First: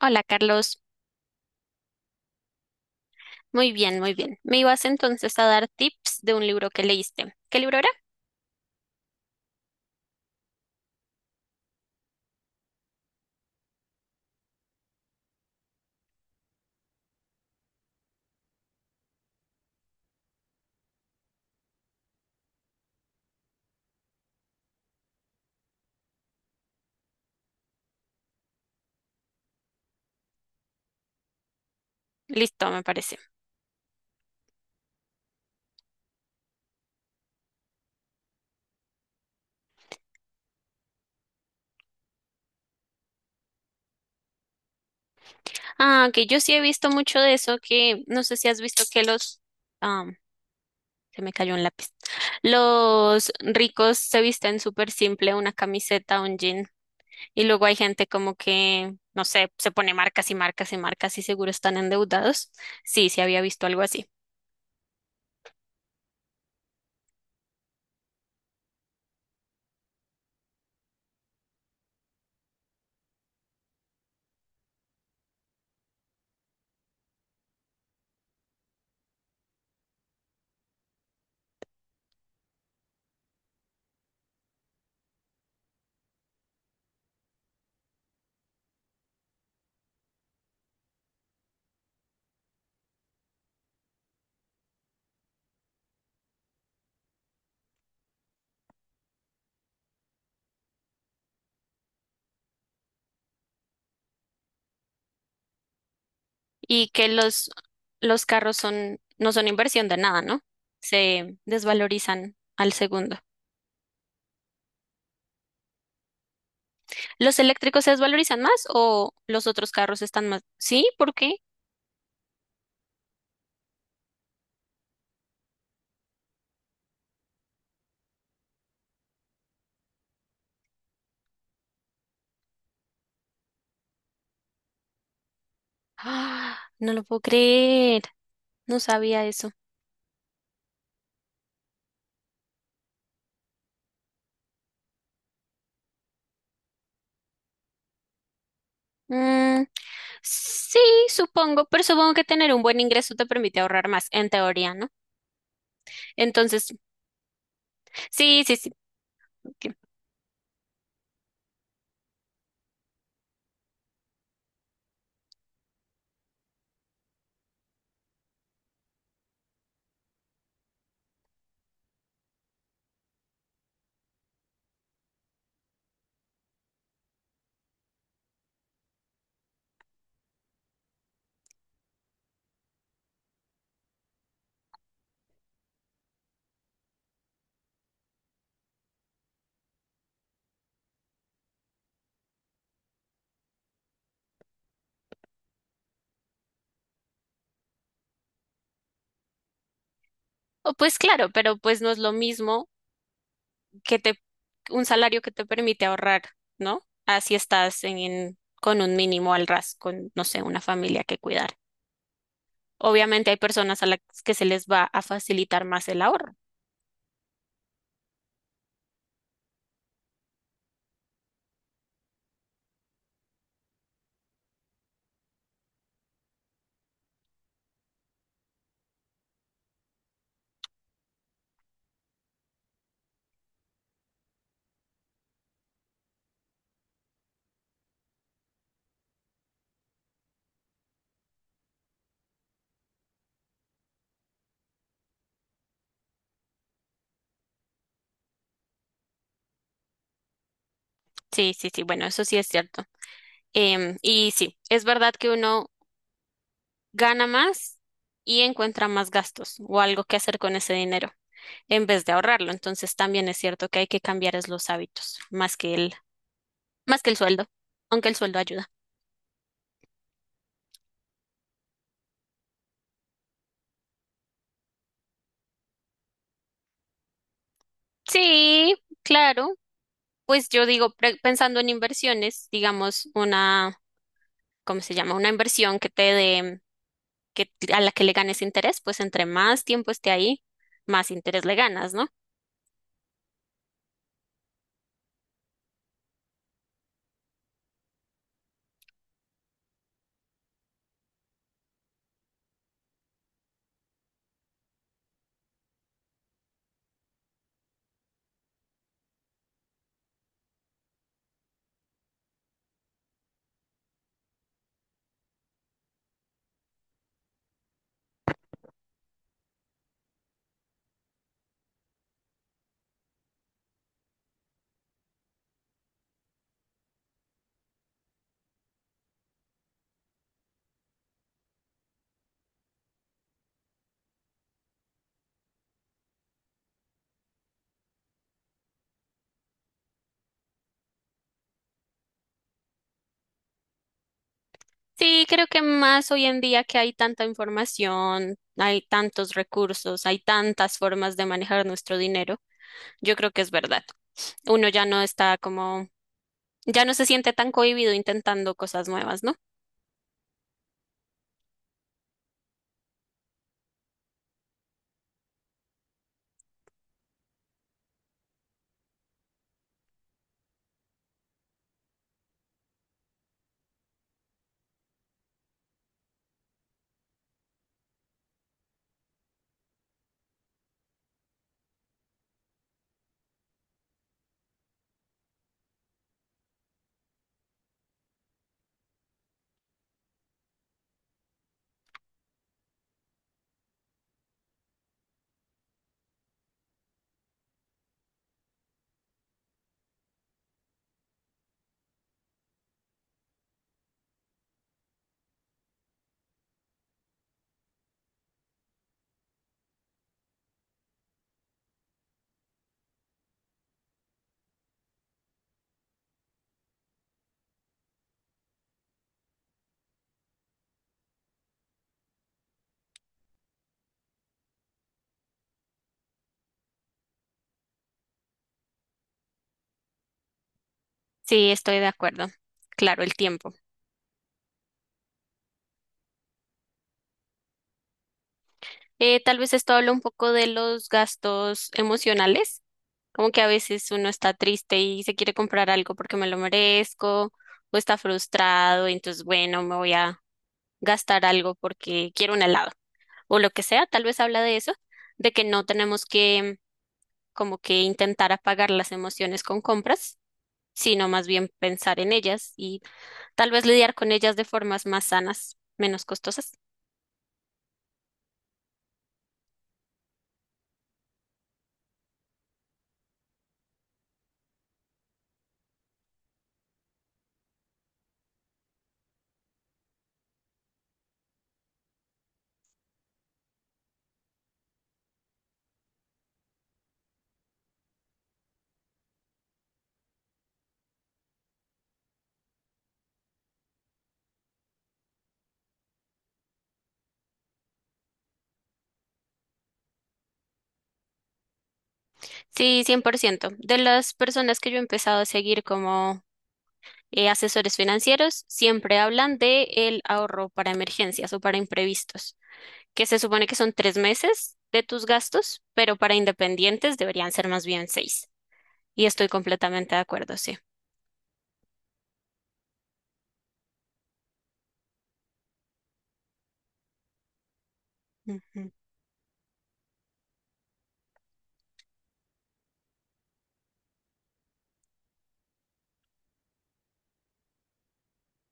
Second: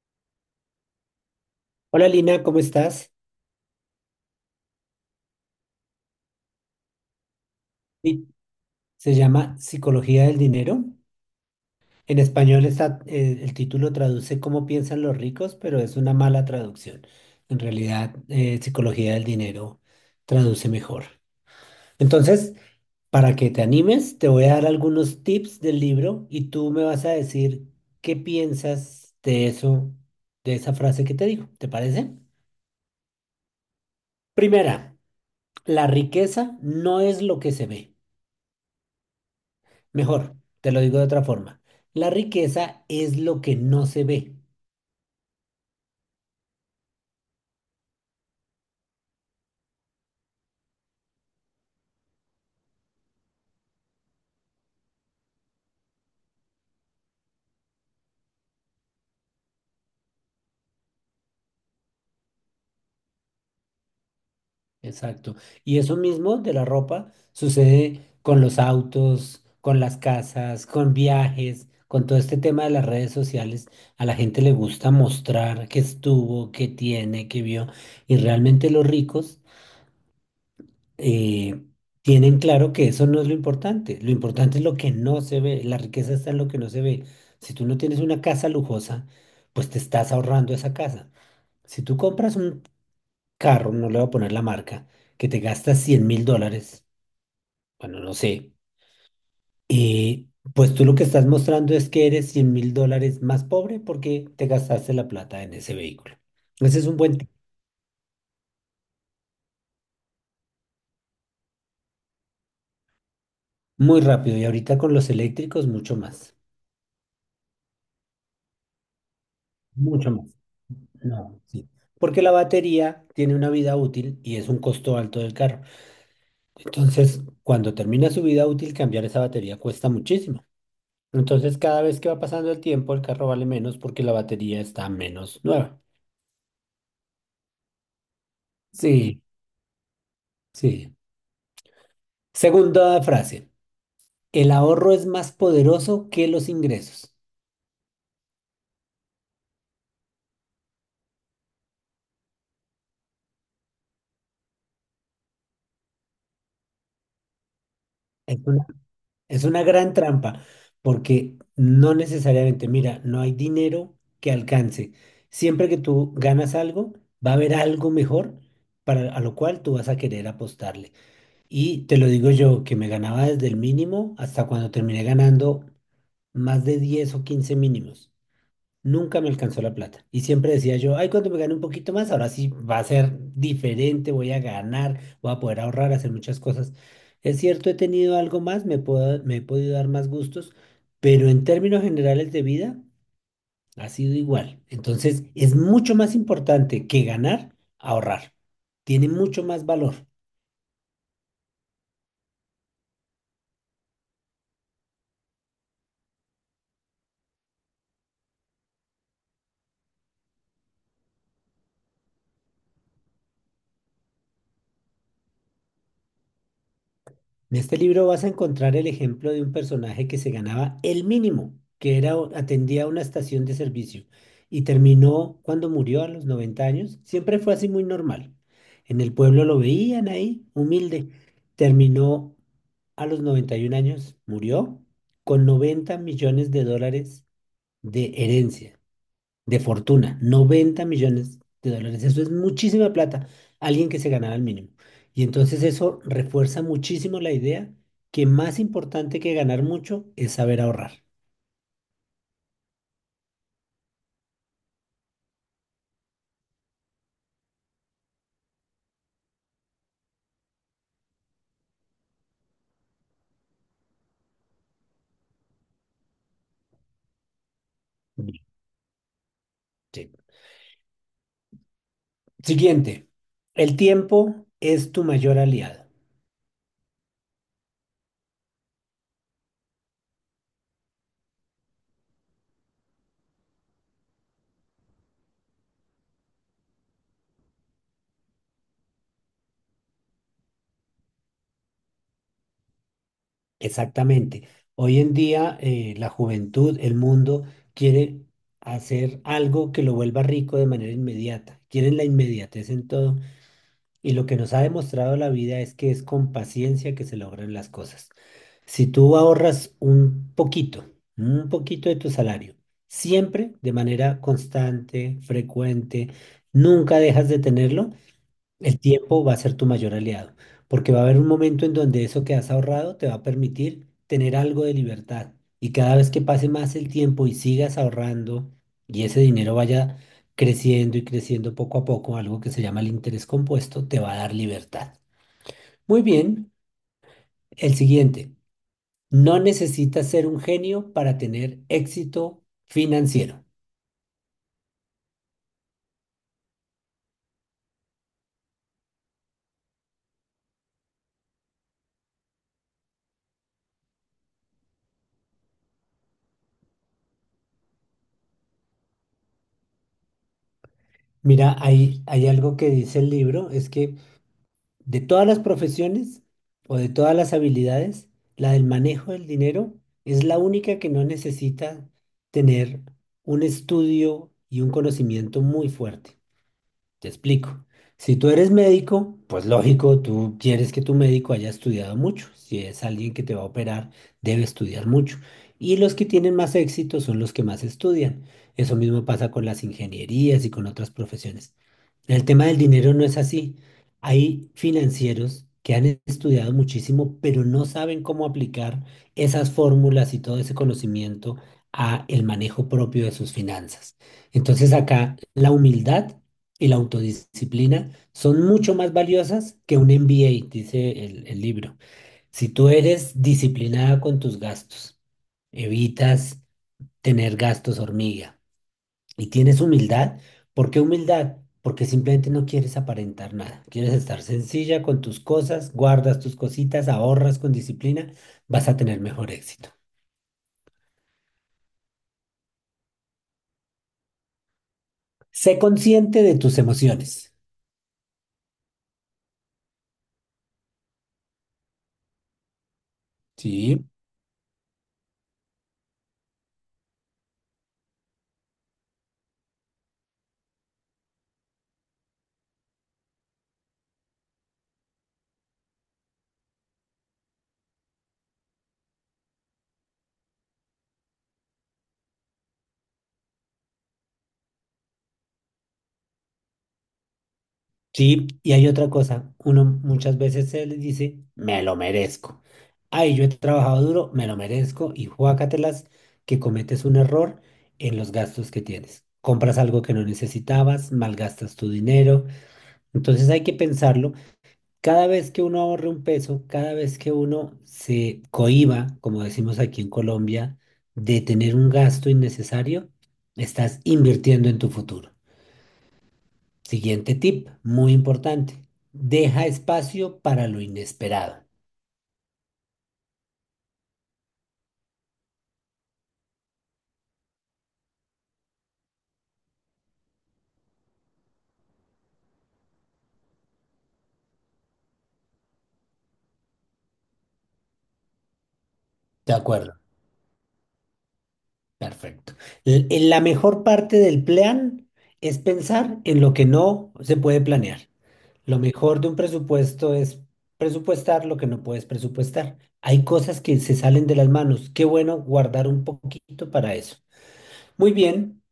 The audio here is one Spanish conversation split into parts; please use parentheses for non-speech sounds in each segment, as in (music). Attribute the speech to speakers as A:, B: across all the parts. A: Hola Carlos,
B: Hola Lina, ¿cómo estás?
A: muy bien, muy bien. Me ibas entonces a dar tips de un libro que leíste. ¿Qué libro era?
B: Sí. Se llama Psicología del Dinero. En español está, el título traduce cómo piensan los ricos, pero es una mala traducción. En realidad, Psicología del Dinero traduce mejor. Entonces, para que te animes, te voy a dar algunos tips del libro y tú me vas a decir qué piensas de eso, de esa frase que te digo. ¿Te parece?
A: Listo, me parece.
B: Primera, la riqueza no es lo que se ve. Mejor, te lo digo de otra forma. La riqueza es lo que no se ve.
A: Ah, que yo sí he visto mucho de eso, que no sé si has visto que los... Ah, se me cayó un lápiz. Los ricos se visten súper simple, una camiseta, un jean. Y luego hay gente como que, no sé, se pone marcas y marcas y marcas y seguro están endeudados. Sí, sí había visto algo así.
B: Exacto. Y eso mismo de la ropa sucede con los autos, con las casas, con viajes, con todo este tema de las redes sociales. A la gente le gusta mostrar qué estuvo, qué tiene, qué vio. Y realmente los ricos eh, tienen claro que eso no es lo importante. Lo importante es lo que no se ve. La riqueza está en lo que no se ve. Si tú no tienes una casa lujosa, pues te estás ahorrando esa casa. Si tú compras un carro, no le voy a poner la marca, que te gasta 100 mil dólares, bueno, no sé, y pues tú lo que estás mostrando es que eres 100 mil dólares más pobre porque te gastaste la plata en ese vehículo. Ese es
A: Y
B: un
A: que
B: buen tip,
A: los carros no son inversión de nada, ¿no? Se desvalorizan al segundo.
B: muy rápido y ahorita con los eléctricos mucho más,
A: ¿Los eléctricos se desvalorizan más o los otros carros
B: mucho más.
A: están más? Sí, ¿por qué?
B: No,
A: (gasps)
B: sí. Porque la batería tiene una vida útil y es un costo alto del carro. Entonces, cuando termina su vida útil, cambiar esa batería cuesta muchísimo. Entonces, cada vez que va pasando el tiempo, el carro vale menos porque la batería está menos nueva.
A: Ah, no lo puedo creer. No
B: Sí,
A: sabía eso.
B: sí. Segunda frase. El ahorro es más poderoso que los ingresos.
A: Mm, sí, supongo, pero supongo que tener un buen ingreso te permite ahorrar más, en teoría, ¿no? Entonces,
B: Es
A: sí, sí,
B: una,
A: sí.
B: es una
A: Ok.
B: gran trampa porque no necesariamente, mira, no hay dinero que alcance. Siempre que tú ganas algo, va a haber algo mejor para, a lo cual tú vas a querer apostarle. Y te lo digo yo, que me ganaba desde el mínimo hasta cuando terminé ganando más de 10 o 15 mínimos. Nunca me alcanzó la plata. Y siempre decía yo, ay, cuando me gane un poquito más, ahora sí va a ser diferente, voy a ganar, voy a poder ahorrar, hacer muchas cosas. Es cierto, he tenido algo más, me he podido dar más gustos, pero en términos generales de vida ha sido igual. Entonces, es mucho más importante que ganar, ahorrar. Tiene mucho más valor.
A: O pues claro, pero pues no es lo mismo que te, un salario que te permite ahorrar, ¿no? Así estás con un mínimo al ras, con, no sé, una familia que cuidar. Obviamente hay personas a las que se les va a facilitar más el ahorro.
B: En este libro vas a encontrar el ejemplo de un personaje que se ganaba el mínimo, que era, atendía una estación de servicio y terminó cuando murió a los 90 años. Siempre fue así muy normal. En el pueblo lo veían ahí, humilde. Terminó a los 91 años, murió con 90 millones de dólares de herencia de fortuna, 90 millones de dólares. Eso es muchísima plata, alguien que se ganara el mínimo. Y entonces eso refuerza muchísimo la idea que más importante que ganar mucho es saber ahorrar.
A: Sí, bueno, eso sí es cierto. Y sí, es verdad que uno gana más y encuentra más gastos o algo que hacer con ese dinero en vez de ahorrarlo. Entonces también es cierto que hay que cambiar es los hábitos más que el sueldo, aunque el sueldo
B: Bien.
A: ayuda.
B: Sí. Siguiente, el tiempo es tu mayor aliado.
A: Sí, claro. Pues yo digo, pensando en inversiones, ¿cómo se llama? Una inversión que a la que le ganes interés, pues entre más tiempo esté ahí, más interés le ganas, ¿no?
B: Exactamente. Hoy en día la juventud, el mundo quiere hacer algo que lo vuelva rico de manera inmediata. Quieren la inmediatez en todo. Y lo que nos ha demostrado la vida es que es con paciencia que se logran las cosas. Si tú ahorras un poquito de tu salario, siempre de manera constante, frecuente, nunca dejas de tenerlo, el tiempo va a ser tu mayor aliado, porque va a haber un momento en donde eso que has ahorrado te va a permitir tener algo de libertad. Y cada vez que pase más el tiempo y sigas ahorrando y ese dinero vaya creciendo y creciendo poco a poco, algo que se llama el interés compuesto, te va a dar libertad. Muy bien, el siguiente. No necesitas ser un genio para tener éxito financiero.
A: Sí, creo que más hoy en día que hay tanta información, hay tantos recursos, hay tantas formas de manejar nuestro dinero, yo creo que es verdad. Uno ya no está como, ya no se siente tan cohibido intentando cosas nuevas, ¿no?
B: Mira, hay algo que dice el libro, es que de todas las profesiones o de todas las habilidades, la del manejo del dinero es la única que no necesita tener un estudio y un conocimiento muy fuerte. Te explico. Si tú eres médico, pues lógico, tú quieres que tu médico haya estudiado mucho. Si es alguien que te va a operar, debe estudiar mucho. Y los que tienen más éxito son los que más estudian. Eso mismo pasa con las ingenierías y con otras profesiones. El tema del dinero no es así. Hay financieros que han estudiado muchísimo, pero no saben cómo aplicar esas fórmulas y todo ese conocimiento a el manejo propio de sus finanzas. Entonces acá la humildad y la autodisciplina son mucho más valiosas que un MBA, dice el libro. Si tú eres disciplinada con tus gastos, evitas tener gastos hormiga y tienes humildad, ¿por qué humildad? Porque simplemente no quieres aparentar nada, quieres estar sencilla con tus cosas, guardas tus cositas, ahorras con disciplina, vas a tener mejor éxito.
A: Sí, estoy de acuerdo. Claro, el tiempo.
B: Sé consciente de tus emociones,
A: Tal vez esto habla un poco de los gastos emocionales, como que a
B: ¿sí?
A: veces uno está triste y se quiere comprar algo porque me lo merezco, o está frustrado, y entonces, bueno, me voy a gastar algo porque quiero un helado o lo que sea, tal vez habla de eso, de que no tenemos que como que intentar apagar las emociones con compras, sino más bien pensar en ellas y tal vez lidiar con ellas de formas más sanas, menos costosas.
B: Sí, y hay otra cosa, uno muchas veces se les dice, me lo merezco. Ay, yo he trabajado duro, me lo merezco, y juácatelas que cometes un error en los gastos que tienes. Compras algo que no necesitabas, malgastas tu dinero. Entonces hay que pensarlo. Cada vez que uno ahorre un peso, cada vez que uno se cohíba, como decimos aquí en Colombia, de tener un gasto innecesario, estás invirtiendo en tu futuro. Siguiente tip, muy importante. Deja espacio para lo inesperado.
A: Sí, 100%. De las personas que yo he empezado a seguir como asesores financieros, siempre hablan de el ahorro para emergencias o para imprevistos, que se supone que son 3 meses de tus gastos, pero para independientes deberían ser más bien seis. Y estoy
B: De acuerdo,
A: completamente de acuerdo, sí.
B: perfecto. En la mejor parte del plan es pensar en lo que no se puede planear. Lo
A: Ujú.
B: mejor de un presupuesto es presupuestar lo que no puedes presupuestar. Hay cosas que se salen de las manos. Qué bueno guardar un poquito para eso. Muy bien,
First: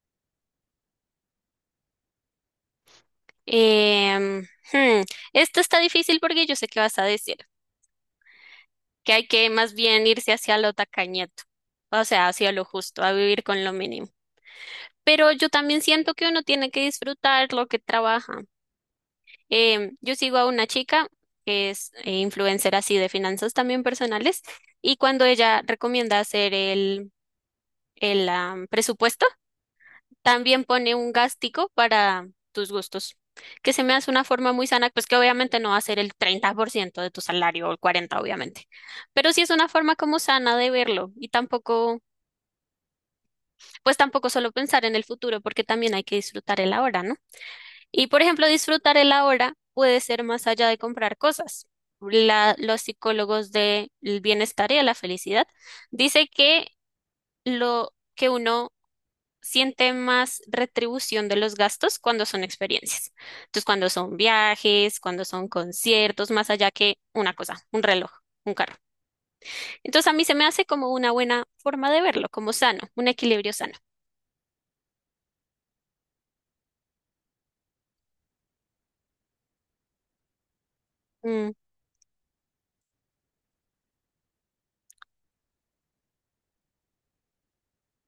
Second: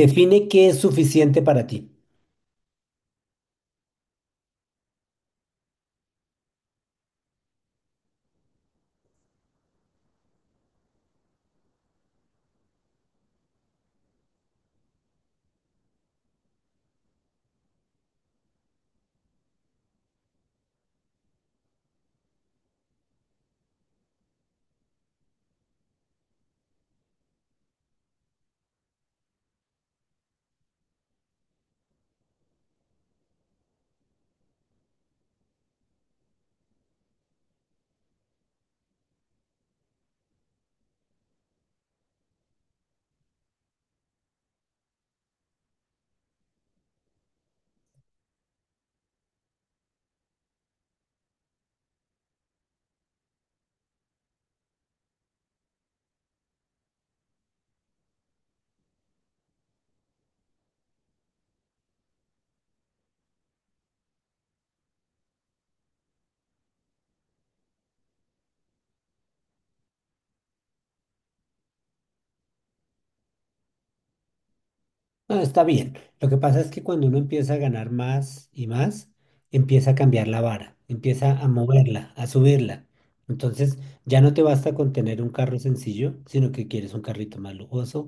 B: define qué es suficiente para ti.
A: Em, hmm, Esto está difícil porque yo sé qué vas a decir, que hay que más bien irse hacia lo tacañeto, o sea, hacia lo justo, a vivir con lo mínimo. Pero yo también siento que uno tiene que disfrutar lo que trabaja. Yo sigo a una chica que es influencer así de finanzas también personales y cuando ella recomienda el presupuesto, también pone un gástico para tus gustos, que se me hace una forma muy sana, pues que obviamente no va a ser el 30% de tu salario o el 40, obviamente, pero sí es una forma como sana de verlo y tampoco, pues tampoco solo pensar en el futuro, porque también hay que disfrutar el ahora, ¿no? Y por ejemplo, disfrutar el ahora puede ser más allá de comprar cosas. Los psicólogos del bienestar y de la felicidad dice que lo que uno sienten más retribución de los gastos cuando son experiencias. Entonces, cuando son viajes, cuando son conciertos, más allá que una cosa, un reloj, un carro. Entonces, a mí se me hace como una buena forma de verlo, como sano, un equilibrio sano.
B: No, está bien. Lo que pasa es que cuando uno empieza a ganar más y más, empieza a cambiar la vara, empieza a
A: Mm,
B: moverla, a subirla. Entonces, ya no te basta con tener un carro sencillo, sino que quieres un carrito más lujoso.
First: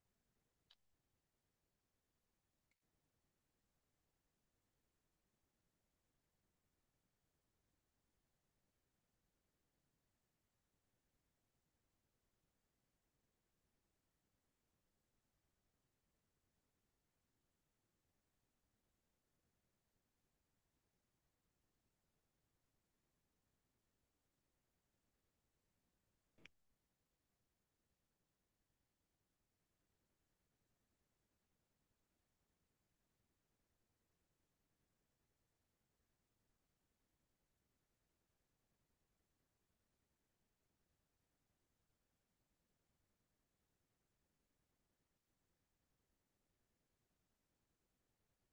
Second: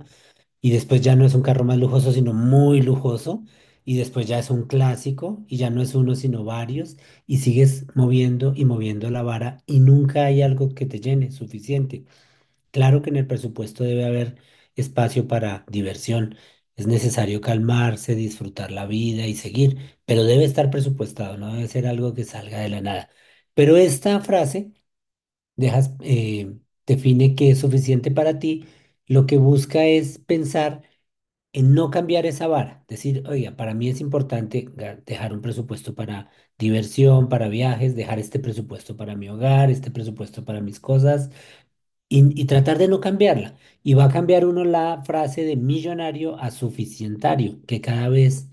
B: Y después ya no es un carro más lujoso, sino muy lujoso. Y después ya es un clásico y ya no es uno, sino varios. Y sigues moviendo y moviendo la vara y nunca hay algo que te llene suficiente. Claro que en el presupuesto debe haber espacio para diversión. Es necesario calmarse, disfrutar la vida y seguir, pero debe estar presupuestado, no debe ser algo que salga de la nada. Pero esta frase dejas, define que es suficiente para ti. Lo que busca es pensar en no cambiar esa vara. Decir, oiga, para mí es importante dejar un presupuesto para diversión, para viajes, dejar este presupuesto para mi hogar, este presupuesto para mis cosas y tratar de no cambiarla. Y va a cambiar uno la frase de millonario a suficientario, que cada vez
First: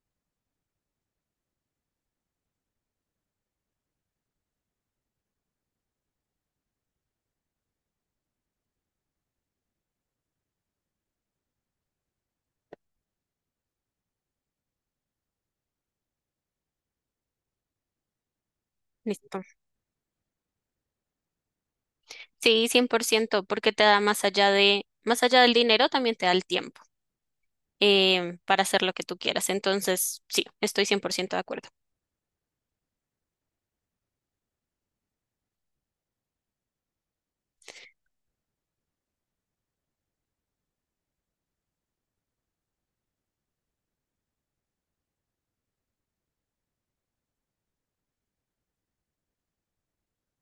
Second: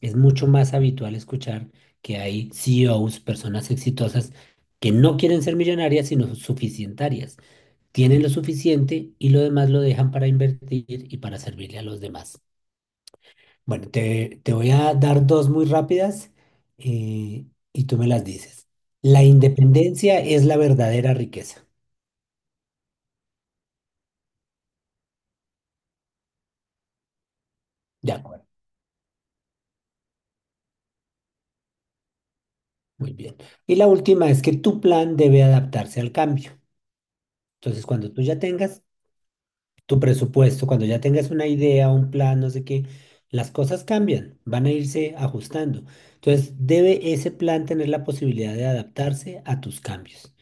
B: es mucho más habitual escuchar que hay CEOs, personas exitosas, que no quieren ser millonarias, sino suficientarias. Tienen lo suficiente y lo demás lo dejan para invertir y para servirle a los demás. Bueno, te voy a dar dos muy rápidas eh, y tú me las dices. La
A: listo.
B: independencia es la verdadera riqueza.
A: Sí, 100%, porque te da más allá de, más allá del dinero, también te da el tiempo
B: De acuerdo.
A: para hacer lo que tú quieras. Entonces, sí, estoy 100% de acuerdo.
B: Muy bien. Y la última es que tu plan debe adaptarse al cambio. Entonces, cuando tú ya tengas tu presupuesto, cuando ya tengas una idea, un plan, no sé qué, las cosas cambian, van a irse ajustando. Entonces, debe ese plan tener la posibilidad de adaptarse a tus cambios.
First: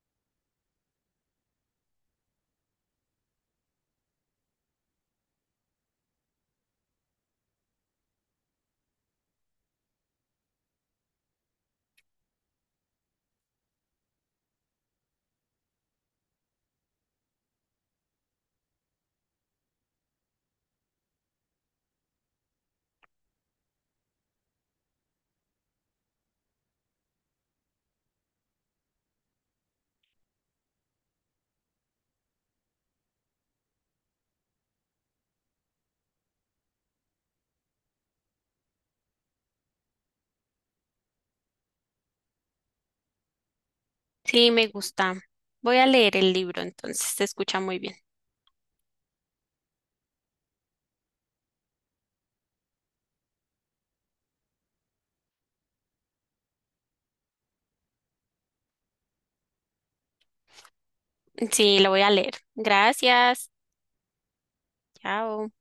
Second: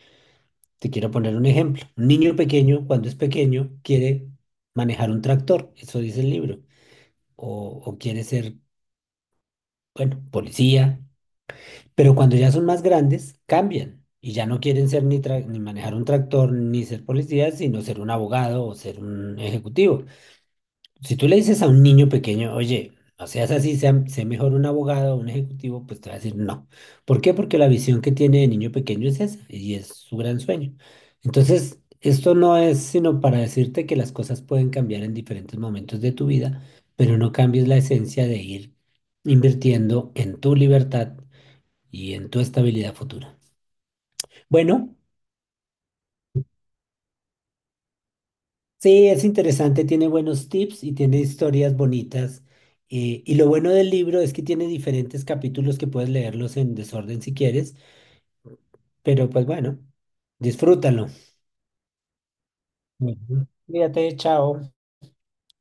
B: Te quiero poner un ejemplo. Un niño pequeño, cuando es pequeño, quiere manejar un tractor, eso dice el libro, o quiere ser, bueno, policía. Pero cuando ya son más grandes, cambian y ya no quieren ser ni manejar un tractor ni ser policías, sino ser un abogado o ser un ejecutivo. Si tú le dices a un niño pequeño, oye, no seas así, sé mejor un abogado o un ejecutivo, pues te va a decir no. ¿Por qué? Porque la visión que tiene de niño pequeño es esa y es su gran sueño. Entonces, esto no es sino para decirte que las cosas pueden cambiar en diferentes momentos de tu vida, pero no cambies la esencia de ir invirtiendo en tu libertad y en tu estabilidad futura.
A: Sí, me
B: Bueno,
A: gusta. Voy a leer el libro, entonces se escucha muy bien.
B: sí, es interesante, tiene buenos tips y tiene historias bonitas. Y lo bueno del libro es que tiene diferentes capítulos que puedes leerlos en desorden si quieres, pero pues bueno, disfrútalo.
A: Sí, lo voy a leer.
B: Ujú.
A: Gracias.
B: Cuídate, chao.
A: Chao.